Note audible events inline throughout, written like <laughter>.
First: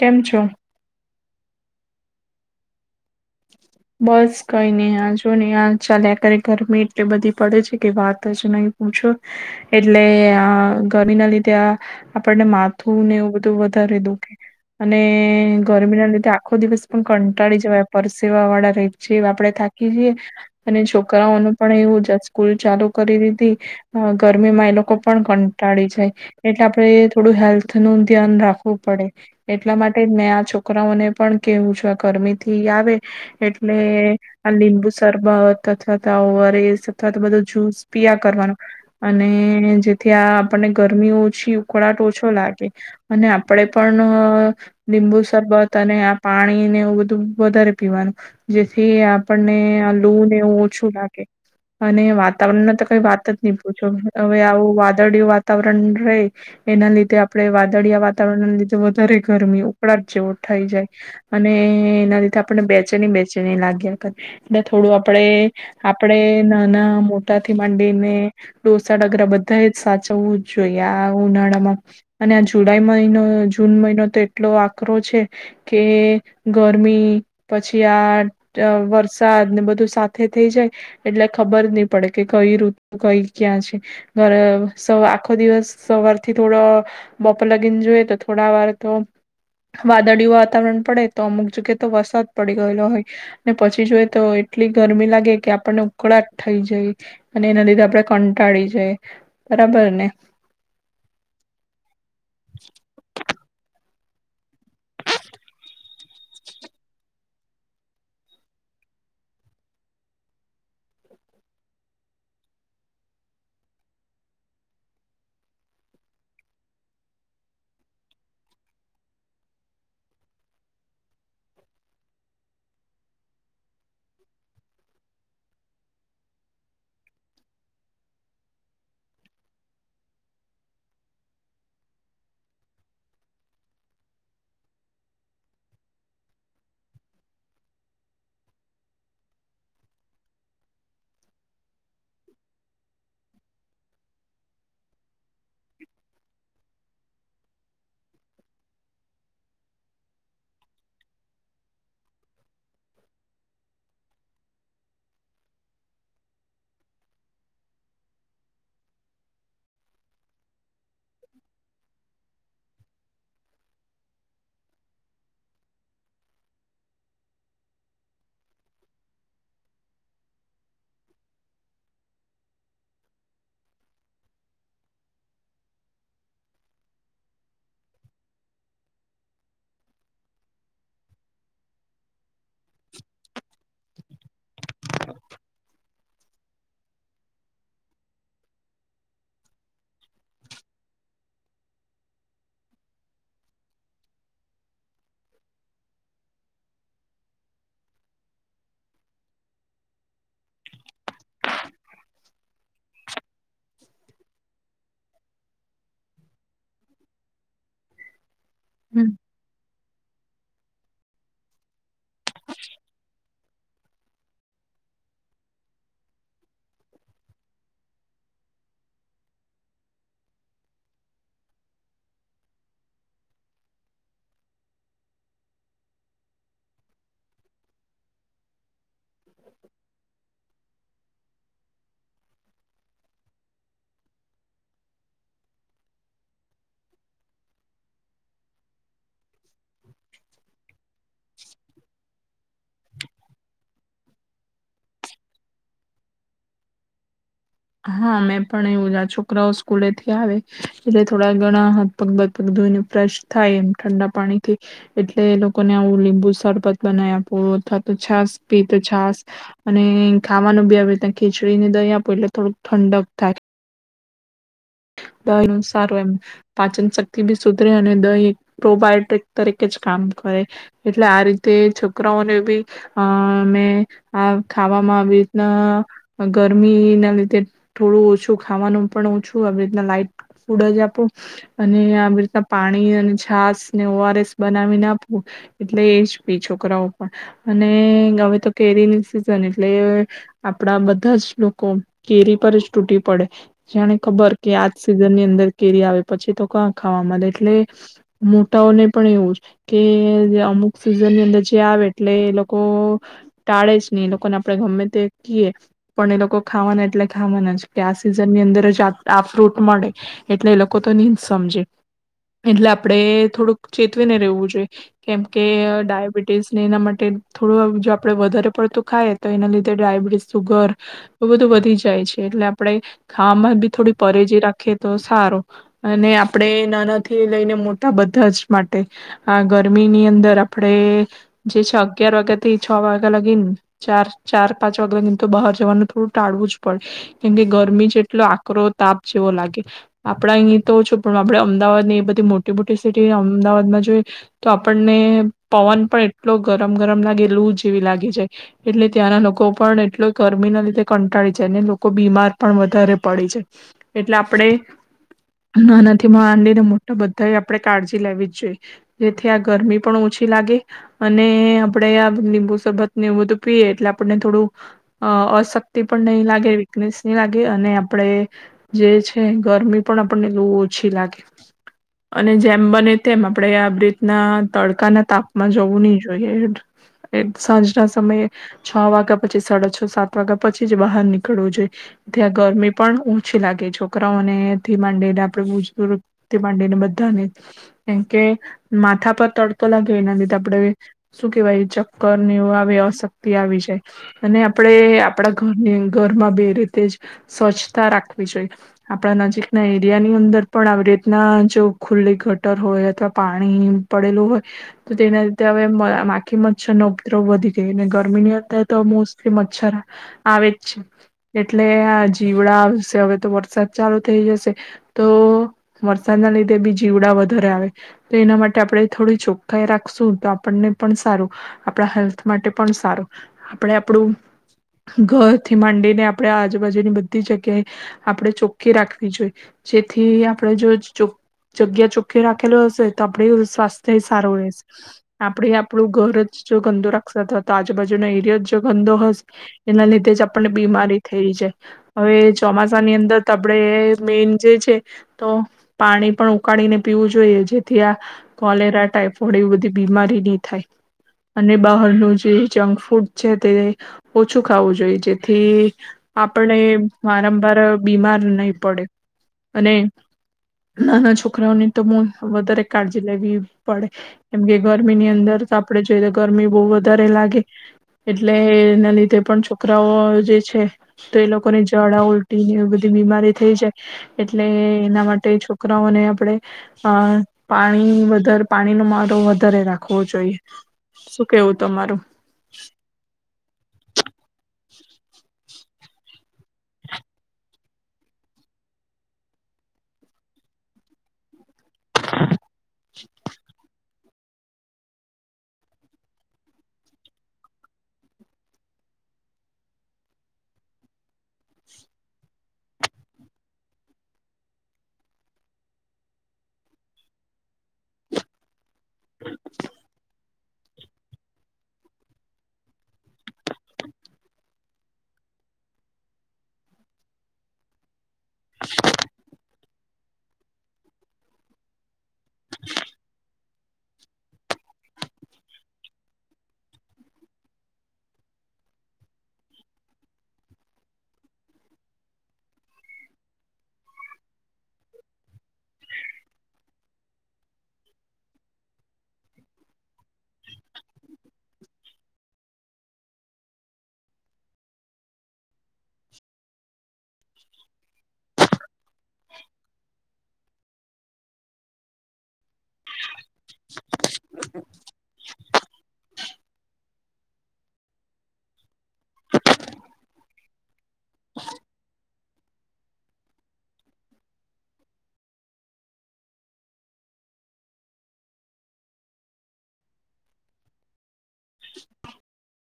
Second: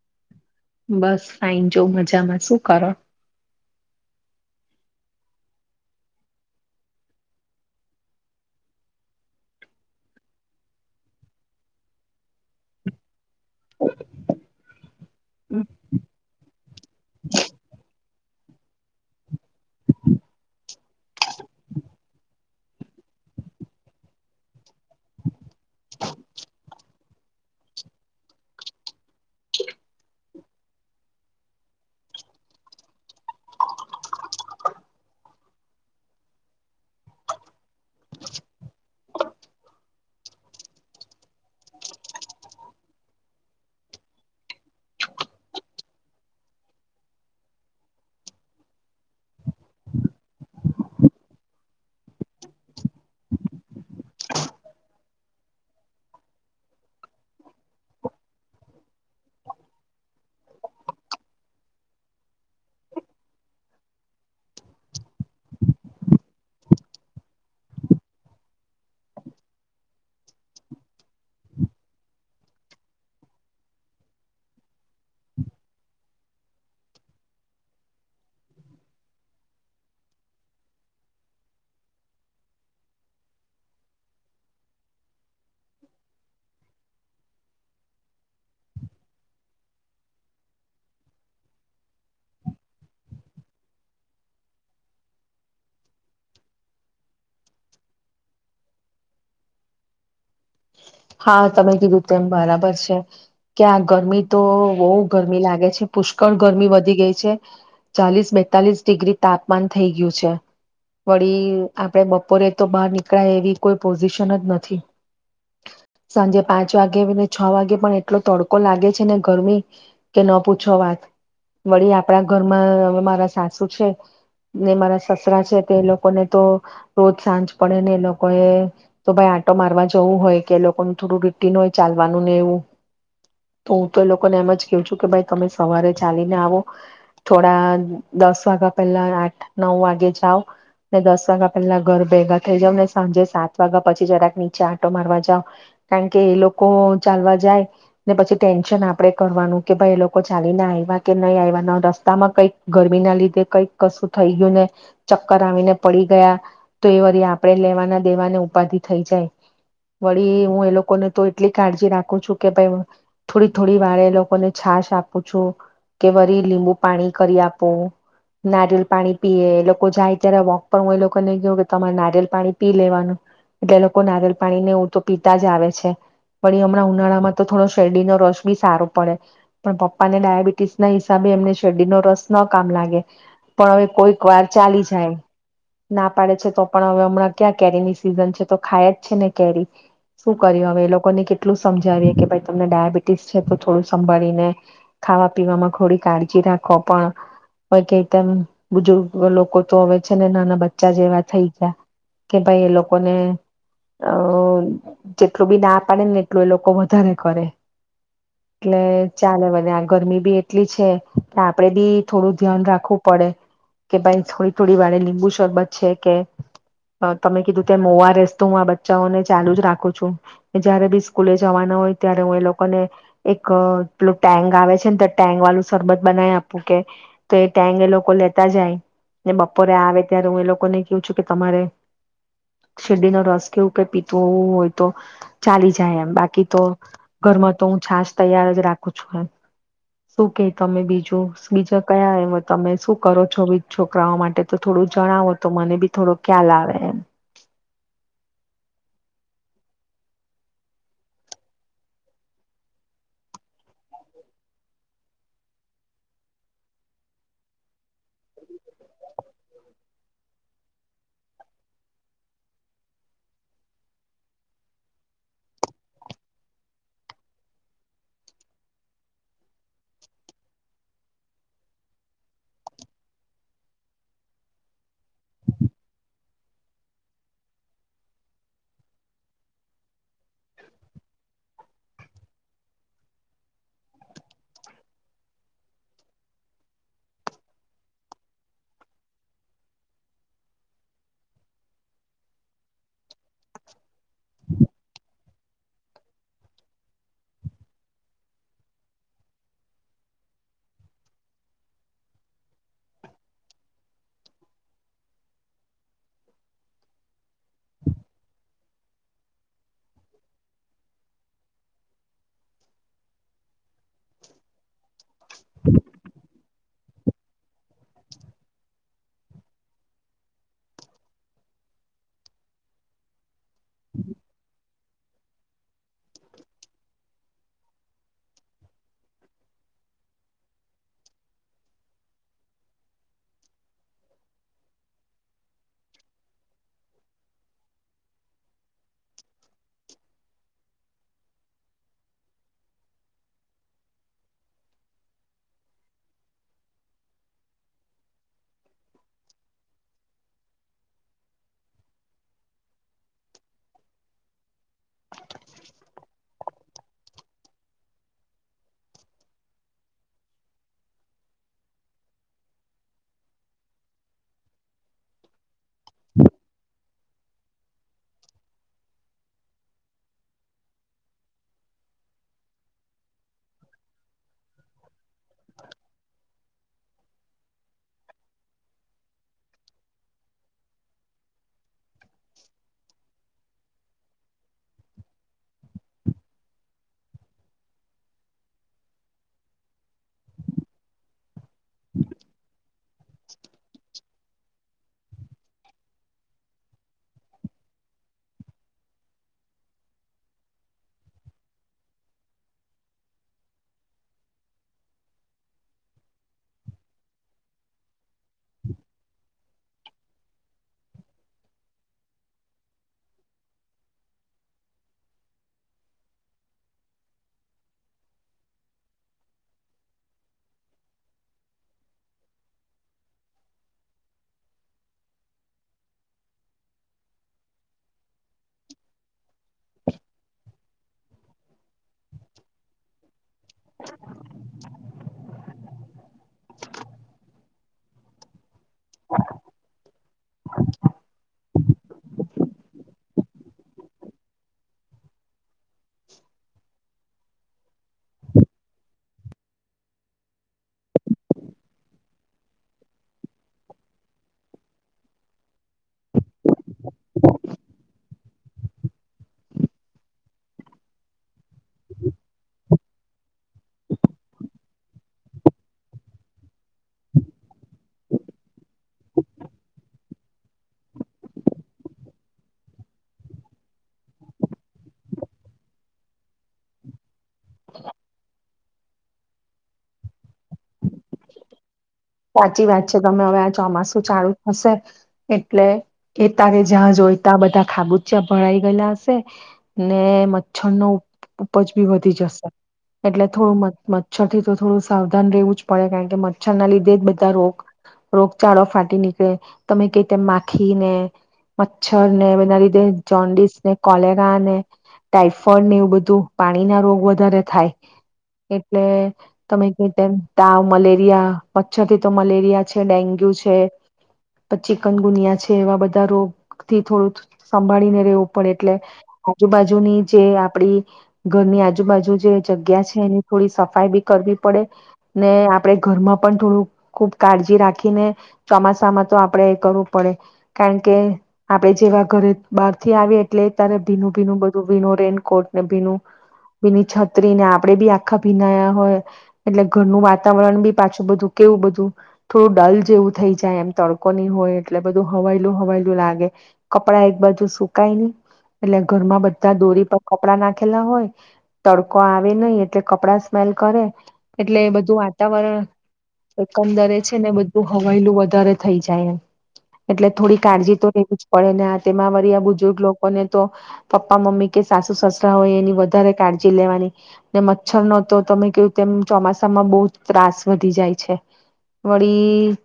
કેમ છો? બસ. ફાઈન છું મજામાં, શું કરો? બસ કઈ આ જોને અ ચાલ્યા કરે ગરમી એટલી બધી પડે છે કે વાત જ નહી પૂછો એટલે અ ગરમી ના લીધે આ આપડને માથું ને એવું બધું વધારે દુખે અને ગરમી ના લીધે આખો દિવસ પણ કંટાળી જવા પરસે <unintelligible> થાકી જઈ અને છોકરાઓનું પણ જ એવું સ્કૂલ ચાલુ કરી દીધી અ ગરમીમાં એ લોકો પણ કંટાળી જાય એટલે આપે થોડું હેલ્થ નું ધ્યાન રાખવું પડે, એટલા માટે મેં આ છોકરાઓને પણ કેવું છું આ ગરમીથી આવે એટલે આ લીંબુ શરબત અથવા તો આ ઓવરેસ અથવા તો બધો જૂસ પિયા કરવાનો અને જેથી આ આપણને ગરમી ઓછી ઉકળાટ ઓછો લાગે અને આપડે અ પણ લીંબુ શરબત અને આ પાણીને એ બધું વધારે પીવાનું જેથી આપણને આ લુ ને એવું ઓછું લાગે અને વાતાવરણમાં તો કઈ વાત જ નહી પૂછો હવે આવું વાદળયું વાતાવરણ રય એના લીધે આપણે વાદળીયા વાતાવરણ લીધે વધારે ગરમી ઉકળા જ જેવો થઈ જાય, અને એના લીધે ગરા બધા જ સાચવવું જ જોઈએ આ ઉનાળામાં અને આ જુલાઈ મહિનો જૂન મહિનો તો એટલો આકરો છે કે ગરમી પછી આ વરસાદ ને બધું સાથે થઈ જાય એટલે ખબર નહી પડે કે કઈ ઋતુ કઈ ક્યાં છે. આખો દિવસ સવારથી થોડો બપો લગીને જોઈએ તો થોડા વાર તો વાદળી વાતાવરણ પડે તો અમુક જગ્યાએ તો વસત પડી ગયેલો હોય પછી જોઈએ તો એટલી ગરમી લાગે કે આપણને ઉકળાટ થઈ જાય, અને એના લીધે આપણે કંટાળી જાય બરાબર ને? હા તમે કીધું તેમ બરાબર છે, ક્યાં ગરમી તો બઉ ગરમી લાગે છે પુષ્કળ ગરમી વધી ગઈ છે. ચાલીસ બેતાલીસ ડિગ્રી તાપમાન થઈ ગયું છે વળી આપડે બપોરે તો બહાર નીકળાય એવી કોઈ પોઝિશન જ નથી. સાંજે પાંચ વાગે ને છ વાગે પણ એટલો તડકો લાગે છે ને ગરમી કે ન પૂછો વાત વળી આપડા ઘરમાં મારા સાસુ છે ને મારા સસરા છે, તે એ લોકોને તો રોજ સાંજ પડે ને એ લોકોએ તો ભાઈ આટો મારવા જવું હોય. કે એ લોકોનું થોડું રૂટીન હોય ચાલવાનું ને એવું તો હું તો એ લોકોને એમ જ કું છું કે ભાઈ તમે સવારે ચાલીને આવો થોડા દસ વાગ્યા પહેલા આઠ નવ વાગે જાઓ, ને દસ વાગ્યા પહેલા ઘર ભેગા થઇ જાાવ ને સાંજે સાત વાગ્યા પછી જરાક નીચે આટો મારવા જાવ કારણ કે એ લોકો ચાલવા જાય ને પછી ટેન્શન આપણેે કરવાનું કે ભાઈ એ લોકો ચાલીને આવ્યા કે નહી આવ્યા ના રસ્તામાં કંઈક ગરમી ના લીધે કંઈક કશું થઈ ગયું, ને ચક્કર આવીને પડી ગયા તો એ વા આપણેે લેવાના દેવાના ઉપાધિ થઈ જાય. વળી હું એ લોકોને તો એટલી કાળજી રાખું છું કે ભાઈ થોડી થોડી વાર એ લોકોને છાશ આપું છું, કે વરી લીંબુ પાણી કરી આપું નારિયલ પાણી પીએ એ લોકો જાય ત્યારે વોક પર હું એ લોકોને કેવું કે તમારે નારિયલ પાણી પી લેવાનું એટલે એ લોકો નારિયલ પાણીને તો પીતા જ આવે છે, વળી હમણાં ઉનાળામાં તો થોડો શેરડીનો રસ બી સારો પડે પણ પપ્પા ને ડાયાબિટીસ ના હિસાબે એમને શેરડીનો રસ ન કામ લાગે પણ હવે કોઈક વાર ચાલી જાય. ના પાડે છે તો પણ હવે હમણાં ક્યાં કેરી ની સિઝન છે તો ખાય જ છે ને કેરી. શું કર્યું હવે એ લોકોને કેટલું સમજાવીએ કે ભાઈ તમને ડાયાબિટીસ છે તો થોડું સંભાળીને ખાવા પીવામાં થોડી કાળજી રાખો પણ હો કે તેમ બુજુર્ગ લોકો તો હવે છે ને નાના બચ્ચા જેવા થઈ ગયા. કે ભાઈ એ લોકોને અ કેટલું બી ના પાડે ને એટલું એ લોકો વધારે કરે. એટલે હમ ચાલે બધ આ ગરમી બી એટલી છે આપડે બી થોડું ધ્યાન રાખવું પડે કે ભાઈ થોડી થોડી વાડે લીંબુ શરબત છે કે તમે કીધું ત મોવા રસતો હું આ બચ્ચાઓને ચાલુ જ રાખું છું. જયારે બી સ્કૂલે જવાના હોય ત્યારે હું એ લોકોને એક પેલું ટેન્ક આવે છે ને તો ટેન્ક વાળું સરરબત બનાવી આપું કે તો એ ટેક એ લોકો લેતા જાય. ને બપોરે આવે ત્યારે હું એ લોકોને કેવું છું કે તમારે શેરડી ન રસ કે એઉં કય પી તુ હોય તો ચાલી જાય એમ બાકી તો ઘરમાં તો હું છાશ તૈયાર જ રાખું છું એમ શું કે તમે બીજું બીજા કયા એ તમે શું કરો છો બી છોકરાઓ માટે તો થોડું જણાવો તો મને બી થોડો ખ્યાલ આવે એમ. હા મેં પણ એવું છોકરાઓ સ્કૂલેથી આવે એટલે થોડા ઘણા હથપગ બદપગ ધોઈને ફ્રેશ થાય એમ ઠંડા પાણી થી એટલે એ લોકોને આવું લીંબુ સરરબત બનાવી આપો અથવા તો છાસ પી તો છાસ અને ખાવાનું બી આવે ત્યા ખીચડી ને દહી આપો એટલે થોડુંક ઠંડક થાય. દય સારું એમ પાચન શક્તિ બી સુધરે અને દહી એક પ્રોબાયોટ્રિક તરીકે જ કામ કરે એટલે આ રીતે છોકરાઓને બી અ અમે આ ખાવામાં આવી રીતના ગરમી ના લીધે થોડું ઓછું ખાવાનું પણ ઓછું આવી લે લાઈટ ફૂડ જ આપું અને આવી રીતના પાણી અને છાસ ને ઓ આર એસ બનાવીને આપવું એટલે એ જ બેી છોકરાઓ પણ અને હવે તો કેરી ની સિઝન એટલે આપડા બધા જ લોકો કેરી પર જ તૂટી પડે જેને ખબર કે આજ સિઝન ની અંદર કેરી આવે પછી તો ક ખાવા મળે એટલે મોટાઓને પણ એવું જ કે અમુક સિઝન ની અંદર જે આવે એટલે એ લોકો ટાળે જ નહી એ લોકોને આપણે ગમે તે કીએ પણ એ લોકો ખાવાના એટલે ખાવાના જ કે આ સિઝન ની અંદર જ આ ફ્રૂટ મળે એટલે એ લોકો તો નહી જ સમજે એટલે આપડે થોડુંક ચેતવીને રેવું જોઈએ. કેમ કે ડાયાબિટીસ ને એના માટે ટે થોડું આમ જો આપડે વધારે પડતું ખાય તો એના લીધે ડાયાબિટીસ સુગર બધું વધી જાય છે એટલે આપણે ખાવામાં બી થોડી પરેજી રાખીએ તો સારો અને આપણે નાનાથી લઈને મોટા બધા જ માટે આ ગરમીની અંદર આપણે જે છે અગિયાર વાગ્યા થી છ વાગ્યા લાગીને ચાર ચાર પાંચ વાગ્યા લાગીને તો બહાર જવાનું થોડું ટાળવું જ પડે. કેમકે ગરમી જેટલો આકરો તાપ જેવો લાગે આપણા અહીં તો છું પણ આપે અમદાવાદ ની એ બધી મોટી મોટી સિટી અમદાવાદમાં જોઈએ તો આપણને પવન પણ એટલો ગરમ ગરમ લાગે એ લું જેવી લાગી જાય એટલે ત્યાંના લોકો પણ એટલો ગરમીના લીધે કંટાળી જાય અને લોકો બીમાર પણ વધારે પડી જાય. એટલે આપણેે નાનાથી માડીને મોટા બધા આપણે કાળજી લેવી જ જોઈએ જેથી આ ગરમી પણ ઓછી લાગે અને આપણેે આ લીંબુ સરબત નેવ બધું પીએ એટલે આપણને થોડું અ અશક્તિ પણ નહી લાગે વીકનેસ નહી લાગે અને આપણે જે છે ગરમી પણ આપણને લૂ ઓછી લાગે. અને જેમ બને તેમ આપણેે આવી રીતના તડકાના તાપમા જવું નહી જોઈએ સાંજના સમયે છ વાગ્યા પછી સાડા છ સાત વાગ્યા પછી જ બહાર નીકળવું જોઈએ. ત આ ગરમી પણ ઓછી લાગે છોકરાઓને થી માંડીને આપણે બુજુગથી માંડીને બધાને કેમ કે માથા પર તડતો લાગે એનાથી આપે શું કેવાય ચક્કર ને એઇ આવે અ શક્તિ આવી જાય, અને આપણે આપણા ઘરની ઘરમાં બે રીતે, જ સ્વચ્છતા રાખ જોઈએ, આપણા નજીકના એરિયાની અંદર પણ આવી રીતના જો ખુલ્લી ગટર હોય અથવા પાણી પડેલું હોય, તો તેના લીધે હવે માખી મચ્છર નો ઉપદ્રવ વધી ગયો ને ગરમીની અંદર તો મોસ્ટલી મચ્છર, આવે જ છે, એટલે આ જીવડા હવે તો વરસાદ ચાલુ થઈ જશે, તો વરસાદના લીધે બી જીવડા વધારે આવે, તો એના માટે આપણે થોડી ચોખ્ખાાઈ રાખશું તો આપણને પણ સારું આપણા હેલ્થ માટે પણ સારું, આપણે આપણું ઘરથી માંડીને આપણે આજુબાજુની બધી જગ્યાએ આપણેે ચોખ્ખી રાખવી જોઈ, જેથી આપડણે જો જગ્યા ચોખ્ખી રાખેલ હશે તો આપડ સ્વાસ્થ્ય સારું રહેશે, આપણે આપણું ઘર જ જો ગંદો રાખતા હતા તો આજુબાજુનો એરિયા જો ગંદો હશે, એના લીધે જ આપને બીમારી થઈ જાય. હવે ચોમાસા ની અંદર આપણેે મેન જે છે, તો પાણી પણ ઉકાળીને પીવું જોઈએ જેથી આ, કોલેરા ટાઈફોઇડ એવી બધી બીમારી નહી થાય, અને બહારનું જે જંક ફૂડ છે તે ઓછું ખાવું જોઈએ જેથી, આપણે વારંવાર બીમાર નહી પડે, અને નાના છોકરાઓની તો વધારે કાળજી લેવી પડે, કેમ કે ગરમીની અંદર આપણે જોઈ તો ગરમી બહ વધારે લાગે, એટલે એના લીધે પણ છોકરાઓ જે છે, તો એ લોકોને જડા ઉલટી ને એવી બધી બીમારી થઈ જાય, એટલે એના માટે છોકરાઓને આપણે, અ પાણી વધારે પાણીનો મારો વધારે રાખવો જોઈએ, શું કેવું તમારું? સાચી વાત છે ગમે હવે વા ચોમાસું ચાલુ થશે, એ એટલે, એ તારે જ્યાં જોઈ ત્યાં બધા ખાબુચિયા ભરાઈ ગયેલા હશે, ને મચ્છર નો ઉપજ બી વધી જશે, એટલે થોડું મ મ મચ્છર તો થોડું સાવધાન રહેવું જ પડે. કારણ કે મચ્છરના લી બધા રોગ રોગચાળો ફાટી નીકળે. તમે ક માખી ને મચ્છર ને બના રીધ જોન્ડીસ ને, કોલેરા ને, ટાઈફોઇડ ને એવું બધું પાણી ના રોગ વધારે થાય. એટલે તમે કેય તેમ તાવ, મલેરિયા મચ્છર થી તો મલેરિયા છે, ડેન્ગ્યુ છે, પછ ચિકનગુનિયા છે. એવા બધા રોગ થી થોડું સંભાળીને રહેવું. પણ એટલે આજુબાજુની જે આપડી ઘરની આજુબાજુ જે જગ્યા છે એની થોડી સફાઈ બી કરવી પડે ને આપડે ઘરમાં પણ થોડું ખૂબ કાળજી રાખીને ચોમાસામાં તો આપણે એ કરવું પડે કારણ કે આપડે જેવા ઘરે બહાર થી આવીએ એટલે ત્યારે ભીનું ભીનું બધું ભીનું રેનકોટ ને ભીનું ભીની છત્રી ને આપડે બી આખા ભીનાયા હોય એટલે ઘરનું વાતાવરણ બી પાછું બધું કેવું બધું થોડું ડલ જેવું થઈ જાય એમ. તડકો નહી હોય એટલે બધું હવાયલું હવાયેલું લાગે. કપડા એક બાજુ સુકાય નહી એટલે ઘરમાં બધા દોરી પર કપડા નાખેલા હોય તડકો આવે નહી એટલે કપડા સ્મેલ કરે એટલે બધું વા તમારો એકંદરે છે ને બધું હવાયલું વધારે થઈ જાય એમ એટલે થોડી કાળજી તો લેવી જ પડે ને આ તેમાં વળી આ બુજુર્ગ લોકોને તો પપ્પા મમ્મી કે સાસુ સસરા હોય એની વધારે કાળજી લેવાની ને મચ્છર નો તો તમે કેવો તેમ ચોમાસામાં બહુ જ ત્રાસ વધી જાય છે. વળી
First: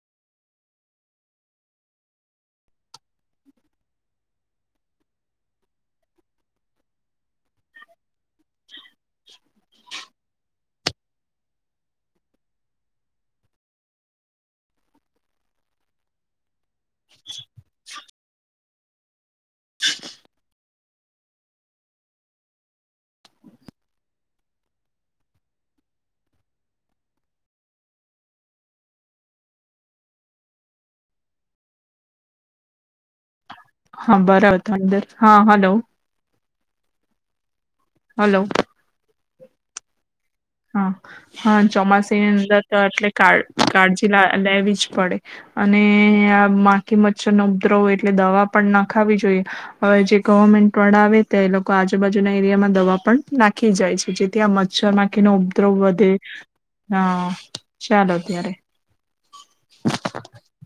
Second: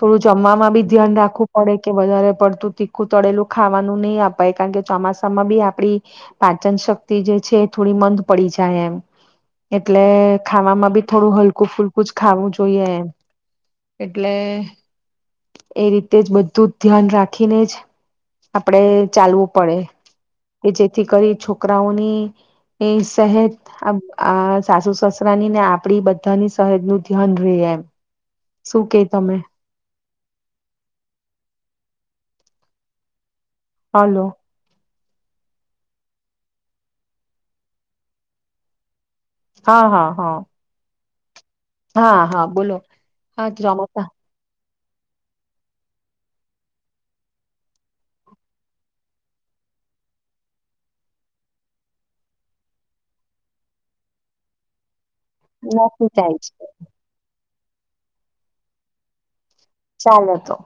થોડું જમવાવામાં બી ધ્યાન રાખવું પડે કે વધારે પડતું તીખું ખું તળેલું ખાવાનું નહી આપ કારણ કે ચોમાસામાં બી આપડી પાચન શક્તિ જે છે થોડી મંદ પડી જાય એમ. એટલે ખાવામાં બી થોડું હલકું ફૂલકું હલકું જ ખાવું જોઈએ એમ એટલે એ રીતે જ બધું ધ્યાન રાખીને જ આપડે ચાલવું પડે. કે જેથી કરી છોકરાઓની એ સહેદ આ આ સાસુ સસરા ની ને આપડી બધાની સહેજ નું ધ્યાન રે એમ શું કે તમે? હા હલો બરાબ તો અંદર હા હલો. હલો. હા હા હા. હ હા હા ચોમાસીની હા અંદર બોલો તો એટલી હા ચોમાસા કાળજી લેવી જ પડે. અને આ માખી મચ્છરનો ઉદ્રવ એટલે દવા પણ નખાવી જોઈએ. હવે જે ગવર્મેન્ટ વાળા આવે તે લોકો આજુબાજુના એરિયામાં દવા પણ નાખી જાય છે. જેથી આ મચ્છર માખી કે ન નક્કી ઉદ્રવધે થાય છે હા ચાલો ત્યારે. ચાલો તો